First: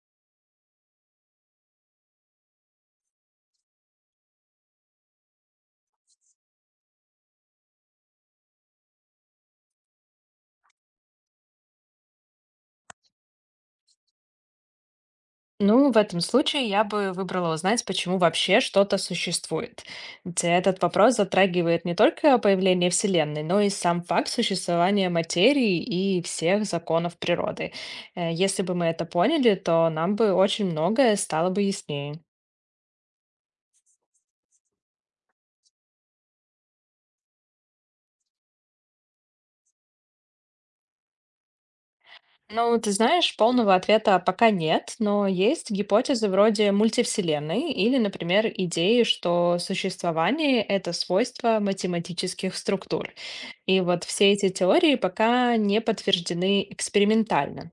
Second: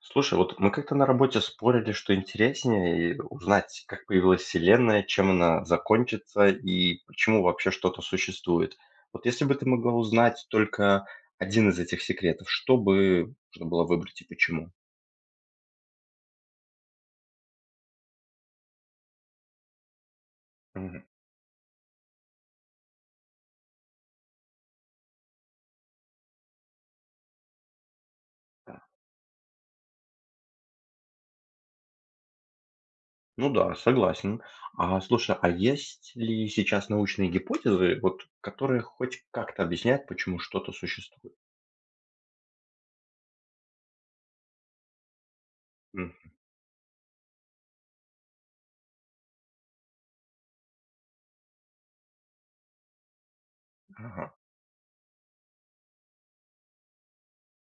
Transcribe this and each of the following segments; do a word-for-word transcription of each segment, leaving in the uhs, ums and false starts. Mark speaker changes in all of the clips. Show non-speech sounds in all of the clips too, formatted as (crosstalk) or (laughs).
Speaker 1: Слушай, вот мы как-то на работе спорили, что интереснее и узнать, как появилась Вселенная, чем она закончится и почему вообще что-то существует. Вот если бы ты могла узнать только один из этих секретов, что бы нужно было выбрать и почему?
Speaker 2: Ну, в этом случае я бы выбрала узнать, почему вообще что-то существует. Ведь этот
Speaker 1: Мгм.
Speaker 2: вопрос затрагивает не только появление Вселенной, но и сам факт существования материи и всех законов природы. Э, Если бы мы это поняли, то нам бы очень многое стало бы яснее.
Speaker 1: Ну да, согласен. А слушай, а есть ли сейчас научные гипотезы, вот, которые хоть как-то объясняют, почему что-то существует?
Speaker 2: Ну, ты знаешь, полного ответа пока нет, но есть гипотезы
Speaker 1: Мгм.
Speaker 2: вроде мультивселенной или, например, идеи, что существование — это свойство математических структур. И вот все
Speaker 1: Ага.
Speaker 2: эти теории пока не подтверждены экспериментально.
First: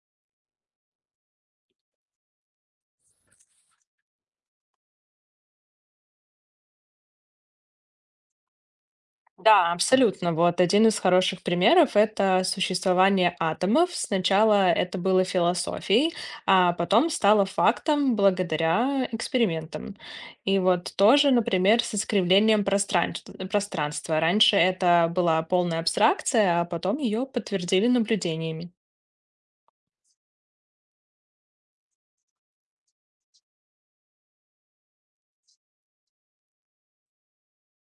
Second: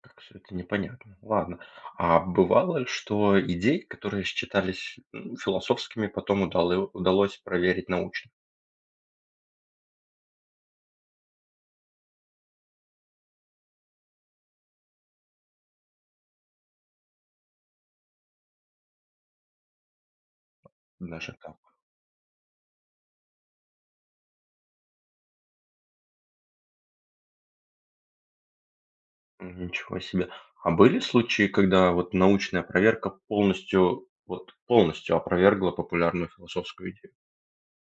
Speaker 1: Как всё это непонятно. Ладно. А бывало, что идеи, которые считались, ну, философскими, потом удалы удалось проверить научно?
Speaker 2: Да, абсолютно. Вот один из хороших примеров — это существование атомов. Сначала это было философией, а потом стало фактом благодаря экспериментам. И вот тоже,
Speaker 1: Даже так.
Speaker 2: например, с искривлением пространств- пространства. Раньше это была полная абстракция, а потом ее подтвердили наблюдениями.
Speaker 1: М, Ничего себе. А были случаи, когда вот научная проверка полностью, вот полностью опровергла популярную философскую идею?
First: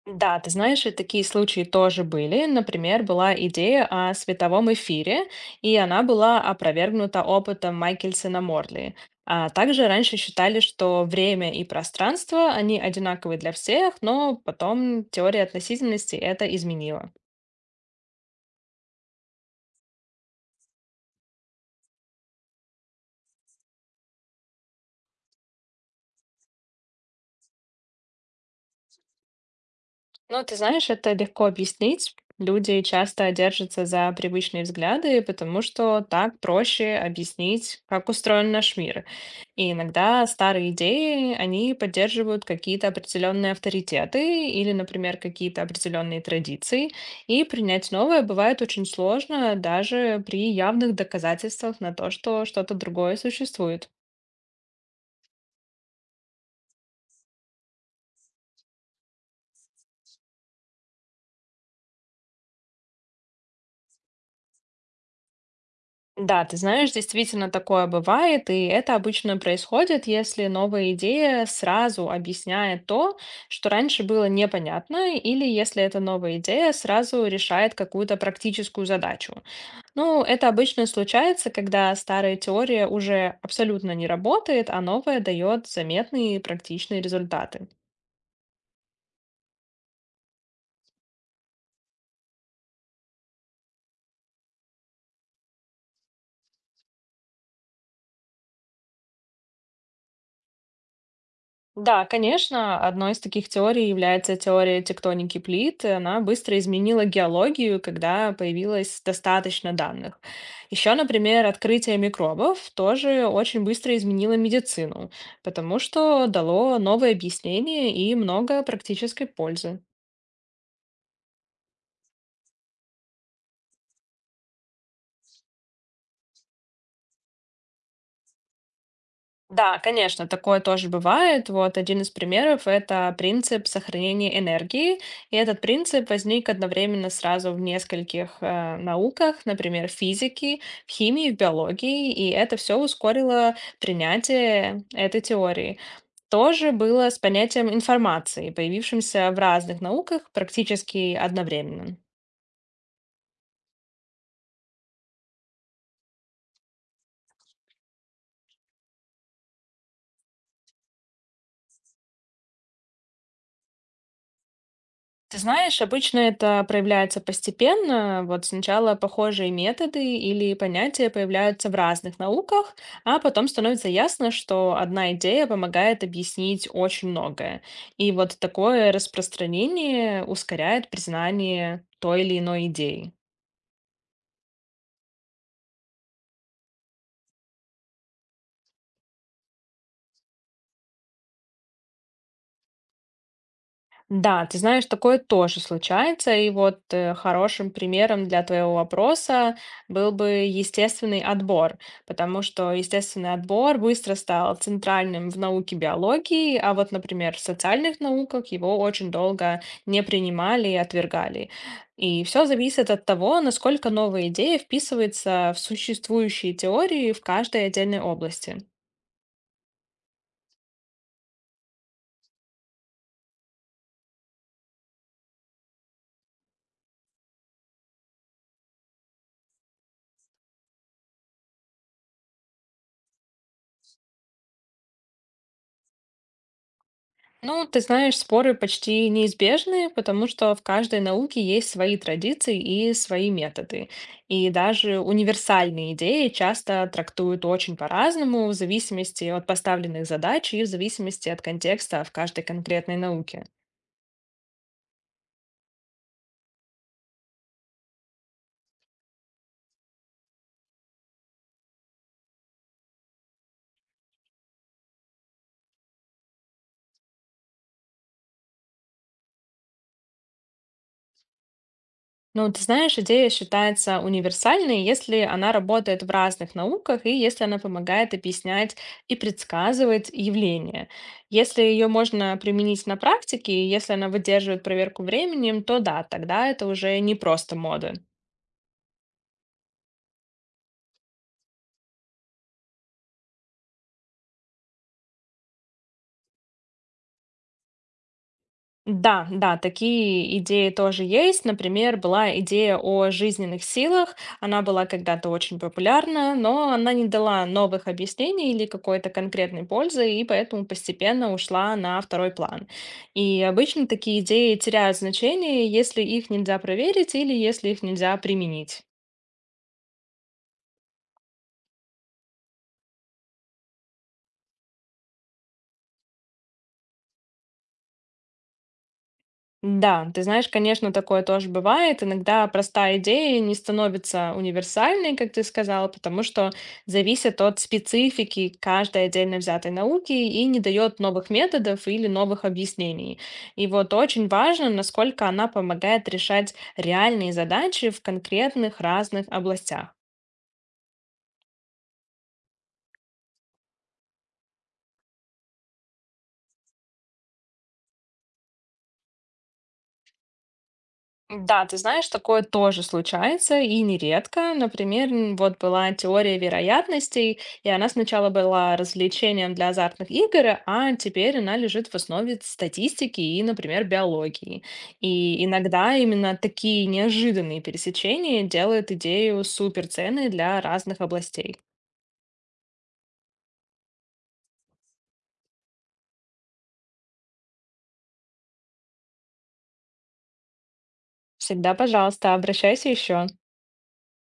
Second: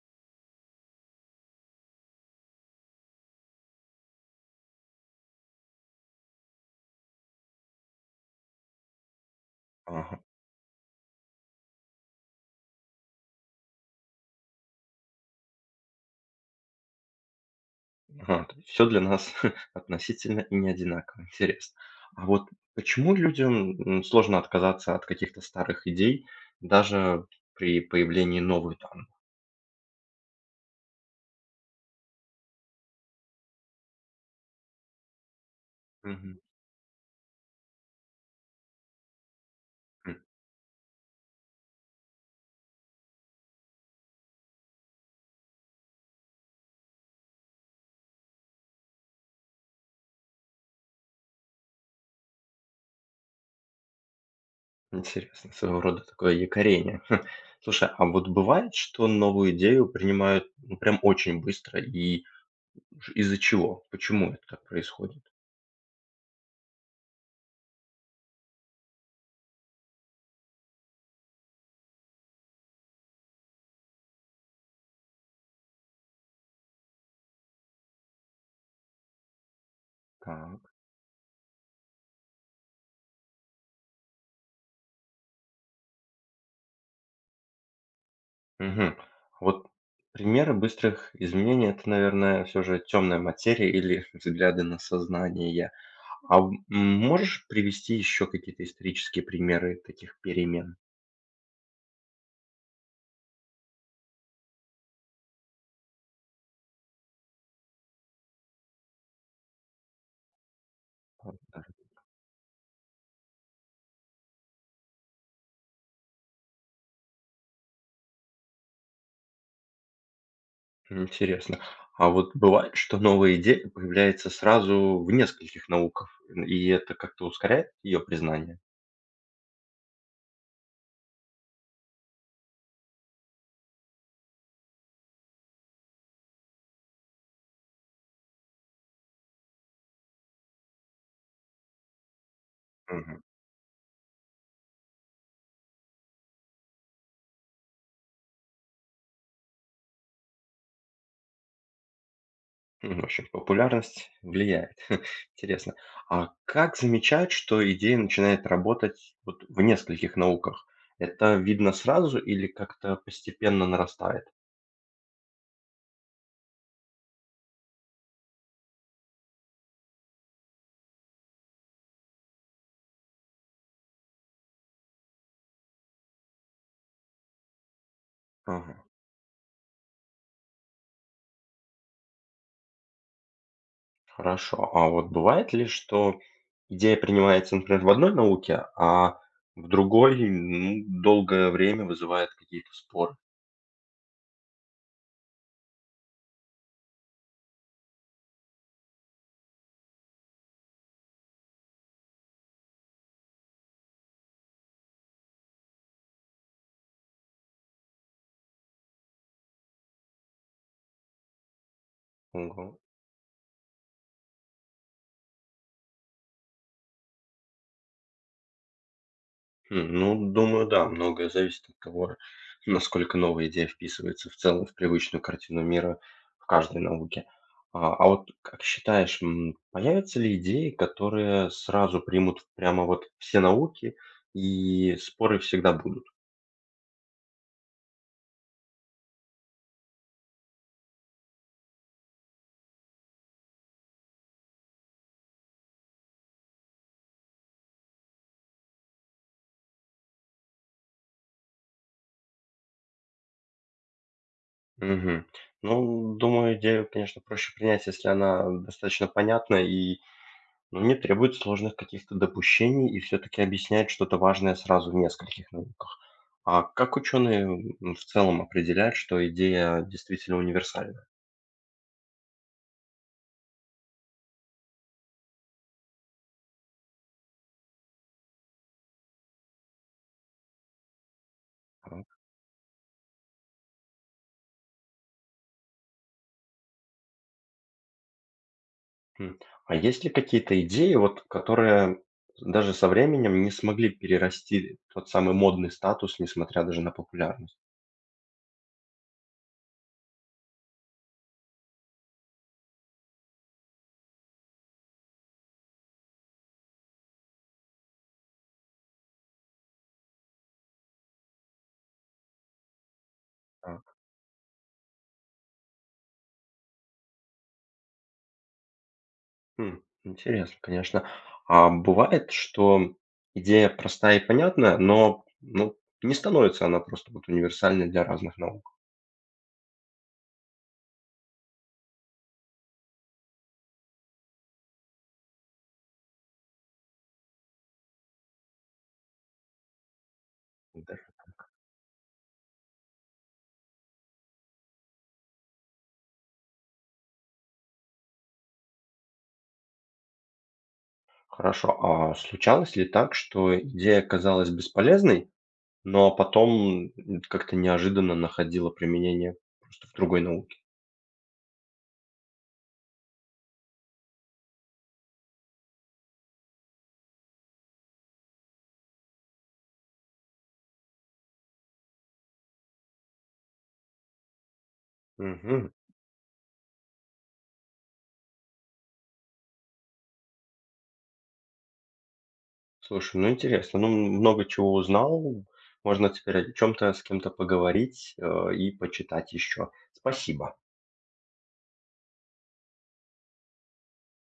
Speaker 2: Да, ты знаешь, и такие случаи тоже были. Например, была идея о световом эфире, и она была опровергнута опытом Майкельсона Морли. А также раньше
Speaker 1: Ага,
Speaker 2: считали, что время и пространство, они одинаковы для всех, но потом теория относительности это изменила.
Speaker 1: ага, то для нас (laughs) относительно и не одинаково. Интересно. А вот почему людям, м, сложно отказаться от каких-то старых идей даже при появлении новых данных?
Speaker 2: Но ты знаешь, это легко объяснить. Люди часто держатся за привычные взгляды, потому что
Speaker 1: Мгм.
Speaker 2: так проще объяснить, как устроен наш мир. И иногда старые идеи, они поддерживают какие-то определенные авторитеты или, например, какие-то определенные традиции. И принять новое бывает очень сложно даже при явных доказательствах на то, что что-то другое существует.
Speaker 1: Интересно, своего рода такое якорение. (laughs) Слушай, а вот бывает, что новую идею принимают, ну, прям очень быстро и ж из-за чего? Почему это так происходит?
Speaker 2: Да, ты знаешь, действительно такое бывает, и это обычно происходит, если новая идея сразу объясняет то, что раньше было непонятно, или если эта новая идея сразу решает какую-то практическую задачу. Ну, это
Speaker 1: Так.
Speaker 2: обычно случается, когда старая теория уже абсолютно не работает, а новая дает заметные практичные результаты.
Speaker 1: Мгм. Вот примеры быстрых изменений — это, наверное, все же "Темная материя» или (laughs) «Взгляды на сознание». А, м, можешь привести еще какие-то исторические примеры таких перемен?
Speaker 2: Да, конечно, одной из таких теорий является теория тектоники плит. и Она быстро изменила геологию, когда появилось достаточно данных. Еще,
Speaker 1: Вот,
Speaker 2: например,
Speaker 1: да.
Speaker 2: открытие микробов тоже очень быстро изменило медицину, потому что дало новые объяснения и много практической пользы.
Speaker 1: Интересно. А вот бывает, что новая идея появляется сразу в нескольких науках, и это как-то ускоряет ее признание?
Speaker 2: Да, конечно, такое тоже бывает. Вот один из примеров – это принцип сохранения энергии. И этот принцип возник одновременно сразу в нескольких э, науках, например, в физике, в химии, в биологии, и это все
Speaker 1: Мгм.
Speaker 2: ускорило принятие этой теории. Тоже было с понятием информации, появившимся в разных науках практически одновременно.
Speaker 1: М, В общем, популярность влияет. (laughs) Интересно. А как замечать, что идея начинает работать вот в нескольких науках? Это видно сразу или как-то постепенно нарастает?
Speaker 2: Ты знаешь, обычно это проявляется постепенно. Вот сначала похожие методы или понятия появляются в разных науках, а потом становится ясно, что одна идея помогает объяснить очень многое. И вот
Speaker 1: Ага,
Speaker 2: такое распространение ускоряет признание той или иной идеи.
Speaker 1: хорошо. А вот бывает ли, что идея принимается, например, в одной науке, а в другой, ну, долгое время вызывает какие-то споры?
Speaker 2: Да, ты знаешь, такое тоже случается. И вот э, хорошим примером для твоего вопроса был бы естественный отбор, потому что естественный отбор быстро стал центральным в науке биологии, а вот, например, в социальных науках его очень долго не принимали и отвергали. И все
Speaker 1: Ого.
Speaker 2: зависит от того, насколько новая идея вписывается в существующие теории в каждой отдельной области.
Speaker 1: Хм, ну, думаю, да, многое зависит от того, насколько новая идея вписывается в целом в привычную картину мира в каждой науке. А, а вот как считаешь, м, появятся ли идеи, которые сразу примут прямо вот все науки, и споры всегда будут?
Speaker 2: Ну, ты знаешь, споры почти неизбежны, потому что в каждой науке есть свои традиции и свои методы. И даже универсальные идеи часто трактуют очень по-разному, в зависимости от поставленных задач и в зависимости от контекста в каждой конкретной науке.
Speaker 1: Мгм. Ну, думаю, идею, конечно, проще принять, если она достаточно понятна и. Но не требует сложных каких-то допущений и все-таки объясняет что-то важное сразу в нескольких науках. А как ученые в целом определяют, что идея действительно универсальна?
Speaker 2: Ну, ты знаешь, идея считается универсальной, если она работает в разных науках и если она помогает объяснять и предсказывать явления. Если ее
Speaker 1: Так,
Speaker 2: можно применить на практике, и если она выдерживает проверку временем, то да, тогда это уже не просто мода.
Speaker 1: м. А есть ли какие-то идеи, вот, которые даже со временем не смогли перерасти тот самый модный статус, несмотря даже на популярность?
Speaker 2: Да, да, такие идеи тоже есть. Например, была идея о жизненных силах. Она была когда-то очень популярна, но она не дала новых объяснений или какой-то конкретной пользы, и поэтому постепенно ушла на второй план. И обычно
Speaker 1: Так,
Speaker 2: такие идеи теряют значение, если их нельзя проверить или если их нельзя применить.
Speaker 1: м, интересно, конечно. А бывает, что идея простая и понятна, но, ну, не становится она просто вот универсальной для разных наук.
Speaker 2: Да, ты знаешь, конечно, такое тоже бывает. Иногда простая идея не становится универсальной, как ты сказала, потому что зависит от специфики каждой отдельно взятой науки и не дает новых методов или новых объяснений. И вот очень важно, насколько она помогает решать реальные задачи в конкретных разных областях.
Speaker 1: Хорошо. А случалось ли так, что идея казалась бесполезной, но потом м, как-то неожиданно находила применение просто в другой науке?
Speaker 2: Да, ты знаешь, такое тоже случается и нередко. Например, м, вот была теория вероятностей, и она сначала была развлечением для азартных игр, а теперь она лежит в основе статистики и, например, биологии. И
Speaker 1: Мгм.
Speaker 2: иногда именно такие неожиданные пересечения делают идею суперценной для разных областей.
Speaker 1: Слушай, ну интересно, ну м, много чего узнал. Можно теперь о чем-то с кем-то поговорить э, и почитать еще. Спасибо.
Speaker 2: Всегда, пожалуйста, обращайся еще.